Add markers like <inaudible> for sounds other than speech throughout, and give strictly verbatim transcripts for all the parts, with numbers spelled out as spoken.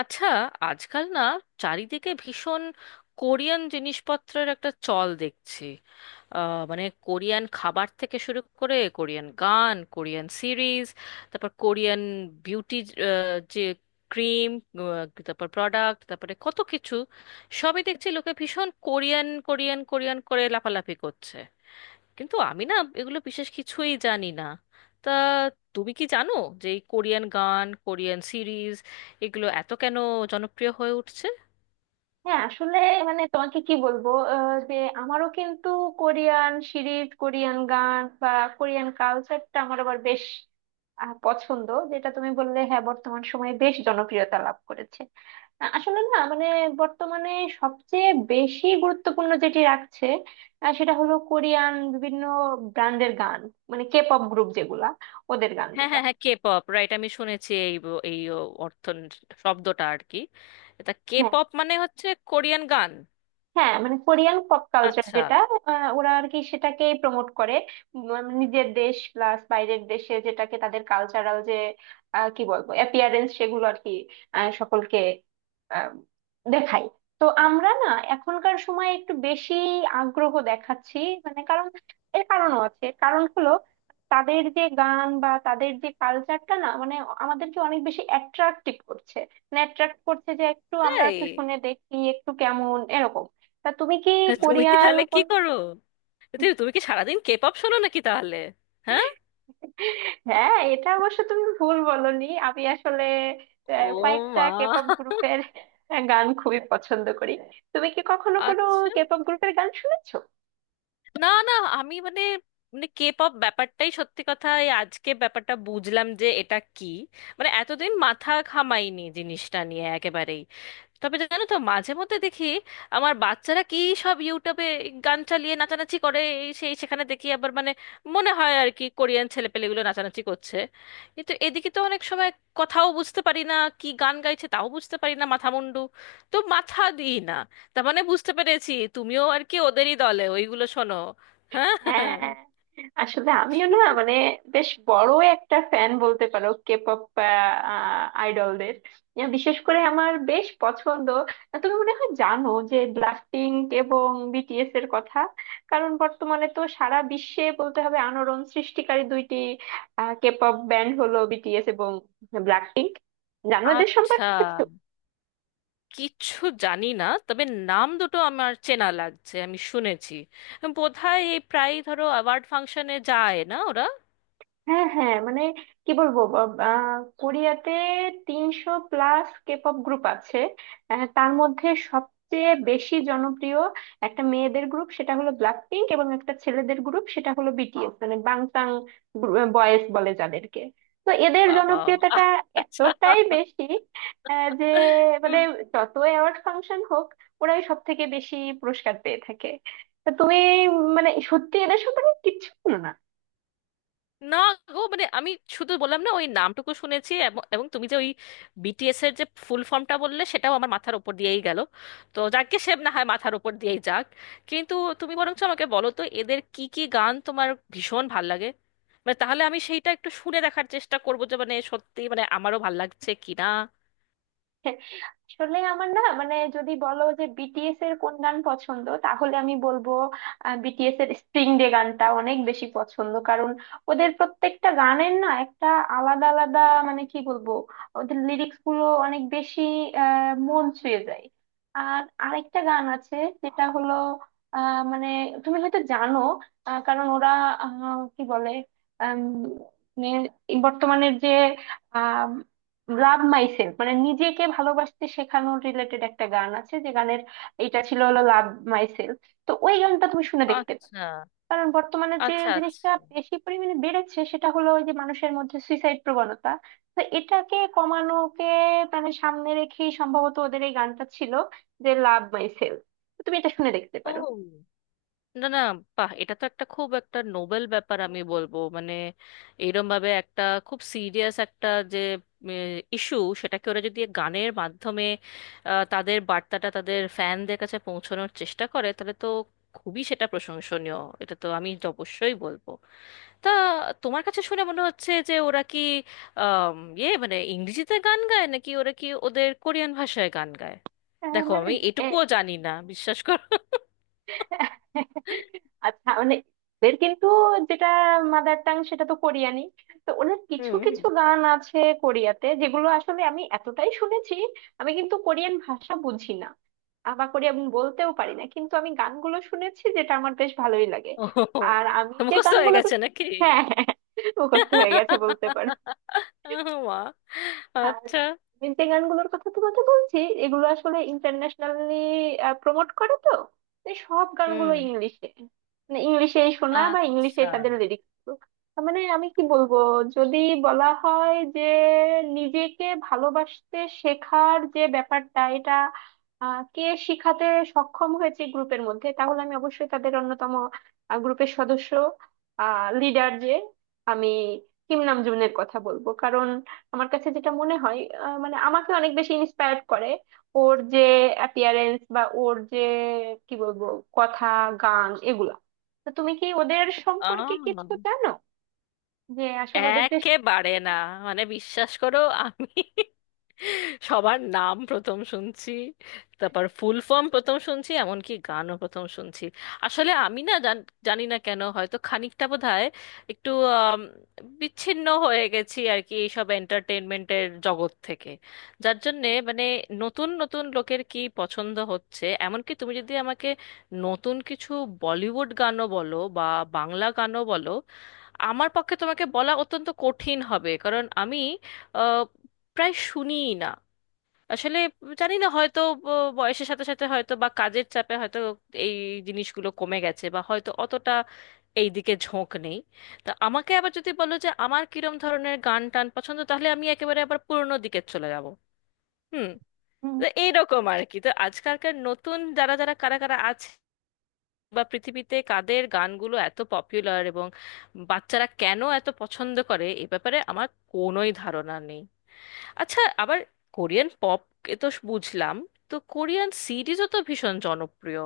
আচ্ছা, আজকাল না চারিদিকে ভীষণ কোরিয়ান জিনিসপত্রের একটা চল দেখছি। আহ, মানে কোরিয়ান খাবার থেকে শুরু করে কোরিয়ান গান, কোরিয়ান সিরিজ, তারপর কোরিয়ান বিউটি, যে ক্রিম, তারপর প্রোডাক্ট, তারপরে কত কিছু, সবই দেখছি। লোকে ভীষণ কোরিয়ান কোরিয়ান কোরিয়ান করে লাফালাফি করছে, কিন্তু আমি না এগুলো বিশেষ কিছুই জানি না। তা তুমি কি জানো যে এই কোরিয়ান গান, কোরিয়ান সিরিজ, এগুলো এত কেন জনপ্রিয় হয়ে উঠছে? হ্যাঁ, আসলে মানে তোমাকে কি বলবো, আহ, যে আমারও কিন্তু কোরিয়ান সিরিজ, কোরিয়ান গান বা কোরিয়ান কালচারটা আমার আবার বেশ আহ, পছন্দ। যেটা তুমি বললে, হ্যাঁ, বর্তমান সময়ে বেশ জনপ্রিয়তা লাভ করেছে। আ- আসলে না, মানে বর্তমানে সবচেয়ে বেশি গুরুত্বপূর্ণ যেটি রাখছে, আহ, সেটা হলো কোরিয়ান বিভিন্ন ব্র্যান্ডের গান, মানে কে পপ গ্রুপ, যেগুলা ওদের হ্যাঁ গানগুলা। হ্যাঁ হ্যাঁ, কে পপ, রাইট? আমি শুনেছি এই ব- এই ও, অর্থ শব্দটা আর কি। এটা কে হ্যাঁ, পপ মানে হচ্ছে কোরিয়ান গান। হ্যাঁ, মানে কোরিয়ান পপ কালচার, আচ্ছা। যেটা আহ, ওরা আর কি সেটাকে প্রমোট করে। উম, মানে নিজের দেশ প্লাস বাইরের দেশে যেটাকে তাদের কালচারাল যে আহ, কি বলবো, অ্যাপিয়ারেন্স সেগুলো আর কি আহ, সকলকে আহ, দেখায়। তো আমরা না এখনকার সময় একটু বেশি আগ্রহ দেখাচ্ছি, মানে কারণ এর কারণও আছে, কারণ হলো তাদের যে গান বা তাদের যে কালচারটা না, মানে আমাদেরকে অনেক বেশি অ্যাট্রাক্টিভ করছে, মানে attract করছে, যে একটু আমরা তাই? একটু শুনে দেখি একটু কেমন, এরকম। তা তুমি কি তুমি কি কোরিয়ান তাহলে কি কোন? করো? তুমি তুমি কি সারাদিন কে পপ শোনো নাকি তাহলে? হ্যাঁ। হ্যাঁ, এটা অবশ্য তুমি ভুল বলনি। আমি আসলে আহ, ও কয়েকটা মা। কেপপ গ্রুপের গান খুবই পছন্দ করি। তুমি কি কখনো কোনো আচ্ছা। কেপপ গ্রুপের গান শুনেছো? না না, আমি মানে, মানে কে পপ ব্যাপারটাই, সত্যি কথা, এই আজকে ব্যাপারটা বুঝলাম যে এটা কি। মানে এতদিন মাথা ঘামাইনি জিনিসটা নিয়ে একেবারেই। তবে জানো তো মাঝে মধ্যে দেখি আমার বাচ্চারা কি সব ইউটিউবে গান চালিয়ে নাচানাচি করে এই সেই, সেখানে দেখি আবার মানে মনে হয় আর কি কোরিয়ান ছেলেপেলেগুলো নাচানাচি করছে। কিন্তু এদিকে তো অনেক সময় কথাও বুঝতে পারি না, কি গান গাইছে তাও বুঝতে পারি না, মাথা মুন্ডু তো মাথা দিই না। তার মানে বুঝতে পেরেছি তুমিও আর কি ওদেরই দলে, ওইগুলো শোনো। হ্যাঁ, হ্যাঁ। আসলে আমিও না, মানে বেশ বড় একটা ফ্যান বলতে পারো কে পপ আইডলদের। আহ, বিশেষ করে আমার বেশ পছন্দ। তুমি মনে হয় জানো যে ব্লাস্টিং এবং বিটিএস এর কথা। কারণ বর্তমানে তো সারা বিশ্বে বলতে হবে আলোড়ন সৃষ্টিকারী দুইটি কে পপ ব্যান্ড হলো বিটিএস এবং ব্ল্যাকপিঙ্ক। জানো এদের আচ্ছা, সম্পর্কে? কিচ্ছু জানি না, তবে নাম দুটো আমার চেনা লাগছে, আমি শুনেছি বোধহয় এই প্রায় ধরো অ্যাওয়ার্ড ফাংশনে যায় না ওরা? হ্যাঁ, হ্যাঁ, মানে কি বলবো, ব- আহ, কোরিয়াতে তিনশো প্লাস কেপপ গ্রুপ আছে। আহ, তার মধ্যে সবচেয়ে বেশি জনপ্রিয় একটা মেয়েদের গ্রুপ সেটা হলো ব্ল্যাক পিঙ্ক, এবং একটা ছেলেদের গ্রুপ সেটা হলো বিটিএস, মানে বাংটাং বয়েজ বলে যাদেরকে। তো এদের বাবা। জনপ্রিয়তাটা আচ্ছা। এতটাই বেশি আহ, যে মানে যত অ্যাওয়ার্ড ফাংশন হোক ওরাই সব থেকে বেশি পুরস্কার পেয়ে থাকে। তা তুমি, মানে সত্যি এদের সম্পর্কে কিচ্ছু জানো না? না গো, মানে আমি শুধু বললাম না ওই নামটুকু শুনেছি। এবং এবং তুমি যে ওই বি টি এস এর যে ফুল ফর্মটা বললে সেটাও আমার মাথার উপর দিয়েই গেল। তো যাকে সে না হয় মাথার উপর দিয়েই যাক, কিন্তু তুমি বরঞ্চ আমাকে বলো তো এদের কি কি গান তোমার ভীষণ ভাল লাগে। মানে তাহলে আমি সেইটা একটু শুনে দেখার চেষ্টা করবো যে মানে সত্যি মানে আমারও ভাল লাগছে কিনা। আসলে আমার না, মানে যদি বলো যে বিটিএস এর কোন গান পছন্দ, তাহলে আমি বলবো বিটিএস এর স্প্রিং ডে গানটা অনেক বেশি পছন্দ। কারণ ওদের প্রত্যেকটা গানের না একটা আলাদা আলাদা, মানে কি বলবো, ওদের লিরিক্স গুলো অনেক বেশি আহ মন ছুঁয়ে যায়। আর আরেকটা গান আছে, যেটা হলো আহ মানে তুমি হয়তো জানো, আহ, কারণ ওরা আহ, কি বলে, আম, মানে বর্তমানের যে লাভ মাইসেলফ, মানে নিজেকে ভালোবাসতে শেখানোর রিলেটেড একটা গান আছে, যে গানের এটা ছিল হলো লাভ মাইসেলফ। তো ওই গানটা তুমি শুনে দেখতে পারো, আচ্ছা কারণ বর্তমানে যে আচ্ছা। আচ্ছা। জিনিসটা বেশি পরিমাণে বেড়েছে সেটা হলো ওই যে মানুষের মধ্যে সুইসাইড প্রবণতা। তো এটাকে কমানোকে, মানে সামনে রেখেই সম্ভবত ওদের এই গানটা ছিল যে লাভ মাইসেলফ, তুমি এটা শুনে দেখতে ও পারো। না না, বাহ, এটা তো একটা খুব একটা নোবেল ব্যাপার, আমি বলবো মানে এইরকম ভাবে একটা খুব সিরিয়াস একটা যে ইস্যু, সেটাকে ওরা যদি গানের মাধ্যমে আহ, তাদের বার্তাটা তাদের ফ্যানদের কাছে পৌঁছানোর চেষ্টা করে, তাহলে তো খুবই সেটা প্রশংসনীয়, এটা তো আমি তো অবশ্যই বলবো। তা তোমার কাছে শুনে মনে হচ্ছে যে ওরা কি আম, ইয়ে মানে ইংরেজিতে গান গায় নাকি ওরা কি ওদের কোরিয়ান ভাষায় গান গায়? আহ, দেখো মানে আমি এটুকুও জানি না, বিশ্বাস করো। আচ্ছা, মানে এদের কিন্তু যেটা মাদার টাং সেটা তো কোরিয়ানি। তো ওনার কিছু হুম হুম। কিছু গান আছে কোরিয়াতে যেগুলো আসলে আমি এতটাই শুনেছি, আমি কিন্তু কোরিয়ান ভাষা বুঝি না, আহ, বা কোরিয়ান বলতেও পারি না, কিন্তু আমি গানগুলো শুনেছি যেটা আমার বেশ ভালোই লাগে। ও, আর আমি যে মুখস্থ হয়ে গানগুলো। গেছে নাকি? হ্যাঁ, হ্যাঁ, হ্যাঁ, মুখস্থ হয়ে গেছে বলতে পারো। ও মা। আর আচ্ছা। আমি যে গানগুলোর কথা তোমাকে বলছি, এগুলো আসলে ইন্টারন্যাশনালি প্রমোট করে তো, তাই সব গানগুলো হুম। ইংলিশে, মানে ইংলিশেই শোনা বা ইংলিশে আচ্ছা। তাদের লিরিক্স। মানে আমি কি বলবো, যদি বলা হয় যে নিজেকে ভালোবাসতে শেখার যে ব্যাপারটা, এটা আহ, কে শিখাতে সক্ষম হয়েছে গ্রুপের মধ্যে, তাহলে আমি অবশ্যই তাদের অন্যতম গ্রুপের সদস্য, লিডার যে, আমি কিম নামজুনের কথা বলবো। কারণ আমার কাছে যেটা মনে হয় আহ, মানে আমাকে অনেক বেশি ইন্সপায়ার্ড করে, ওর যে অ্যাপিয়ারেন্স বা ওর যে কি বলবো কথা, গান, এগুলা। তো তুমি কি ওদের আ সম্পর্কে কিছু জানো যে আসলে ওদের যে। একেবারে না, মানে বিশ্বাস করো, আমি সবার নাম প্রথম শুনছি, তারপর ফুল ফর্ম প্রথম শুনছি, এমনকি গানও প্রথম শুনছি। আসলে আমি না জান- জানি না কেন, হয়তো খানিকটা বোধহয় একটু আম, বিচ্ছিন্ন হয়ে গেছি আর কি এইসব এন্টারটেনমেন্টের জগৎ থেকে। যার জন্যে মানে নতুন নতুন লোকের কি পছন্দ হচ্ছে, এমনকি তুমি যদি আমাকে নতুন কিছু বলিউড গানও বলো বা বাংলা গানও বলো, আমার পক্ষে তোমাকে বলা অত্যন্ত কঠিন হবে, কারণ আমি আহ, প্রায় শুনিই না আসলে। জানি না, হয়তো ব- বয়সের সাথে সাথে, হয়তো বা কাজের চাপে, হয়তো এই জিনিসগুলো কমে গেছে, বা হয়তো অতটা এই দিকে ঝোঁক নেই। তা আমাকে আবার যদি বলো যে আমার কিরম ধরনের গান টান পছন্দ, তাহলে আমি একেবারে আবার পুরোনো দিকে চলে যাব। হুম। হুম। তো এইরকম আর কি, তো আজকালকার নতুন যারা যারা, কারা কারা আছে বা পৃথিবীতে কাদের গানগুলো এত পপুলার এবং বাচ্চারা কেন এত পছন্দ করে, এ ব্যাপারে আমার কোনোই ধারণা নেই। আচ্ছা, আবার কোরিয়ান পপ এ তো বুঝলাম, তো কোরিয়ান সিরিজও তো ভীষণ জনপ্রিয়।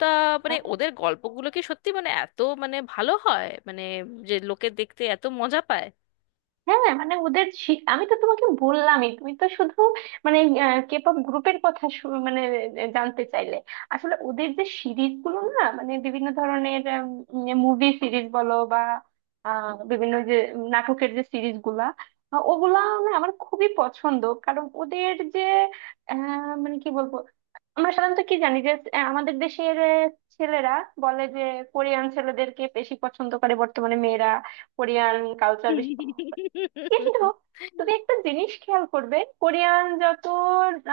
তা মানে হ্যাঁ, ওদের গল্পগুলো কি সত্যি মানে এত মানে ভালো হয় মানে যে লোকে দেখতে এত মজা পায়? হ্যাঁ, হ্যাঁ, মানে ওদের শি- আমি তো তোমাকে বললামই, তুমি তো শুধু মানে কেপপ গ্রুপের কথা শু- মানে আহ, জানতে চাইলে, আসলে ওদের যে সিরিজ গুলো না, মানে বিভিন্ন ধরনের মুভি সিরিজ বলো বা আহ, বিভিন্ন যে নাটকের যে সিরিজ গুলা, আহ, ওগুলা না আমার খুবই পছন্দ। কারণ ওদের যে আহ, মানে কি বলবো, আমরা সাধারণত কি জানি যে আহ, আমাদের দেশের আহ, ছেলেরা বলে যে কোরিয়ান ছেলেদেরকে বেশি পছন্দ করে বর্তমানে মেয়েরা, কোরিয়ান কালচার বেশি পছন্দ করে। কিন্তু <laughs> তুমি একটা জিনিস খেয়াল করবে, কোরিয়ান যত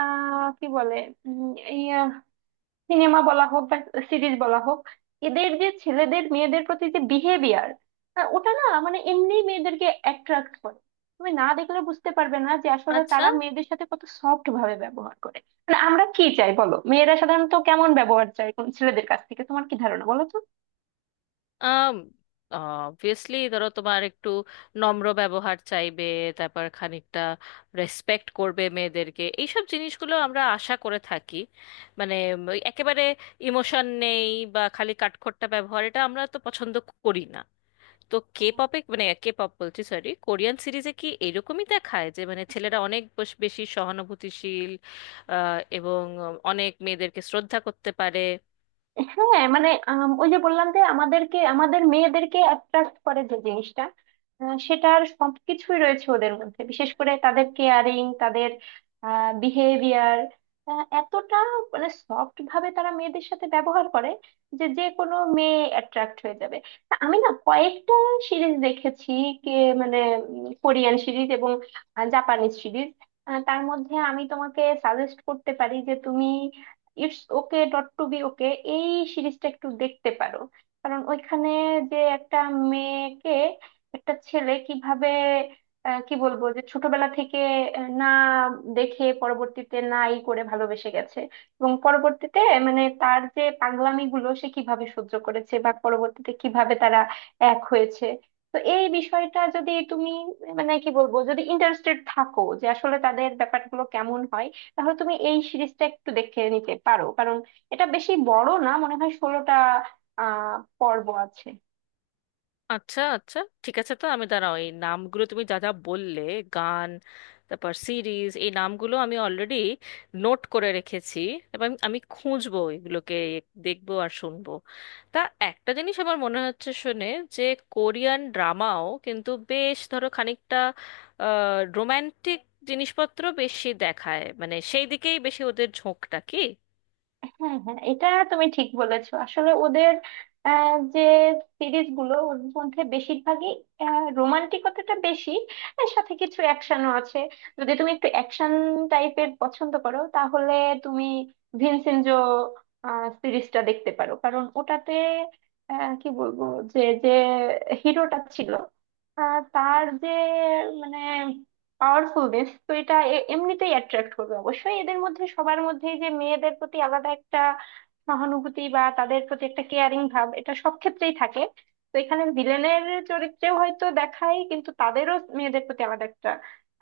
আহ কি বলে, সিনেমা বলা হোক বা সিরিজ বলা হোক, এদের যে ছেলেদের মেয়েদের প্রতি যে বিহেভিয়ার, ওটা না মানে এমনি মেয়েদেরকে অ্যাট্রাক্ট করে। তুমি না দেখলে বুঝতে পারবে না যে আসলে আচ্ছা। তারা মেয়েদের সাথে কত সফট ভাবে ব্যবহার করে। মানে আমরা কি চাই বলো, মেয়েরা সাধারণত কেমন ব্যবহার চায় কোন ছেলেদের কাছ থেকে, তোমার কি ধারণা বলো আম অবভিয়াসলি ধরো তোমার একটু নম্র ব্যবহার চাইবে, তারপর খানিকটা রেসপেক্ট করবে মেয়েদেরকে, এইসব জিনিসগুলো আমরা আশা করে থাকি। মানে উম, ওই একেবারে ইমোশন নেই বা খালি কাঠখোট্টা ব্যবহার, এটা আমরা তো পছন্দ করি না। তো তো? কে পপে মানে কে পপ বলছি, সরি, কোরিয়ান সিরিজে কি এরকমই দেখায় যে মানে ছেলেরা অনেক বস- বেশি সহানুভূতিশীল আহ, এবং অনেক মেয়েদেরকে শ্রদ্ধা করতে পারে? হ্যাঁ, মানে আম, ওই যে বললাম যে আমাদেরকে আমাদের মেয়েদেরকে অ্যাট্রাক্ট করে যে জিনিসটা আহ, সেটার সবকিছুই রয়েছে ওদের মধ্যে। বিশেষ করে তাদের কেয়ারিং, তাদের বিহেভিয়ার এতটা, মানে সফট ভাবে তারা মেয়েদের সাথে ব্যবহার করে যে যে কোনো মেয়ে অ্যাট্রাক্ট হয়ে যাবে। তা আমি না কয়েকটা সিরিজ দেখেছি, কে মানে কোরিয়ান সিরিজ এবং জাপানিজ সিরিজ। তার মধ্যে আমি তোমাকে সাজেস্ট করতে পারি যে তুমি it's okay not to be okay এই সিরিজটা একটু দেখতে পারো। কারণ ওইখানে যে একটা মেয়েকে একটা ছেলে কিভাবে আহ, কি বলবো যে ছোটবেলা থেকে আহ, না দেখে পরবর্তীতে নাই করে ভালোবেসে গেছে, এবং পরবর্তীতে মানে তার যে পাগলামি গুলো সে কিভাবে সহ্য করেছে বা পরবর্তীতে কিভাবে তারা এক হয়েছে। তো এই বিষয়টা যদি তুমি মানে কি বলবো, যদি ইন্টারেস্টেড থাকো যে আসলে তাদের ব্যাপারগুলো কেমন হয়, তাহলে তুমি এই সিরিজটা একটু দেখে নিতে পারো। কারণ এটা বেশি বড় না, মনে হয় ষোলোটা আহ পর্ব আছে। আচ্ছা আচ্ছা, ঠিক আছে, তো আমি দাঁড়াও এই নামগুলো তুমি যা যা বললে গান, তারপর সিরিজ, এই নামগুলো আমি অলরেডি নোট করে রেখেছি এবং আমি খুঁজবো এগুলোকে, দেখবো আর শুনবো। তা একটা জিনিস আমার মনে হচ্ছে শুনে যে কোরিয়ান ড্রামাও কিন্তু বেশ ধরো খানিকটা রোম্যান্টিক জিনিসপত্র বেশি দেখায়, মানে সেই দিকেই বেশি ওদের ঝোঁকটা কি? হ্যাঁ, হ্যাঁ, এটা তুমি ঠিক বলেছো। আসলে ওদের আহ, যে সিরিজ গুলো, ওর মধ্যে বেশিরভাগই রোমান্টিকতাটা বেশি, এর সাথে কিছু অ্যাকশনও আছে। যদি তুমি একটু অ্যাকশন টাইপের পছন্দ করো, তাহলে তুমি ভিনসেনজো সিরিজটা দেখতে পারো। কারণ ওটাতে আহ, কি বলবো যে যে হিরোটা ছিল, আহ, তার যে মানে পাওয়ারফুল দেশ, তো এটা এ- এমনিতেই অ্যাট্রাক্ট করবে অবশ্যই। এদের মধ্যে সবার মধ্যে যে মেয়েদের প্রতি আলাদা একটা সহানুভূতি বা তাদের প্রতি একটা কেয়ারিং ভাব, এটা সব ক্ষেত্রেই থাকে। তো এখানে ভিলেনের চরিত্রেও হয়তো দেখায়, কিন্তু তাদেরও মেয়েদের প্রতি আলাদা একটা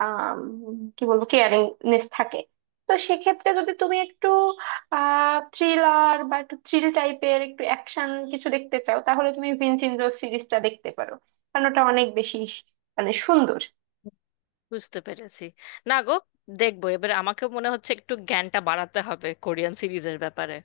আহ কি বলবো কেয়ারিংনেস থাকে। তো সেক্ষেত্রে যদি তুমি একটু আহ থ্রিলার বা একটু থ্রিল টাইপের একটু অ্যাকশন কিছু দেখতে চাও, তাহলে তুমি ভিনচেনজো সিরিজটা দেখতে পারো। কারণ ওটা অনেক বেশি মানে সুন্দর। বুঝতে পেরেছি। না গো, দেখবো, এবার আমাকে মনে হচ্ছে একটু জ্ঞানটা বাড়াতে হবে কোরিয়ান সিরিজের ব্যাপারে।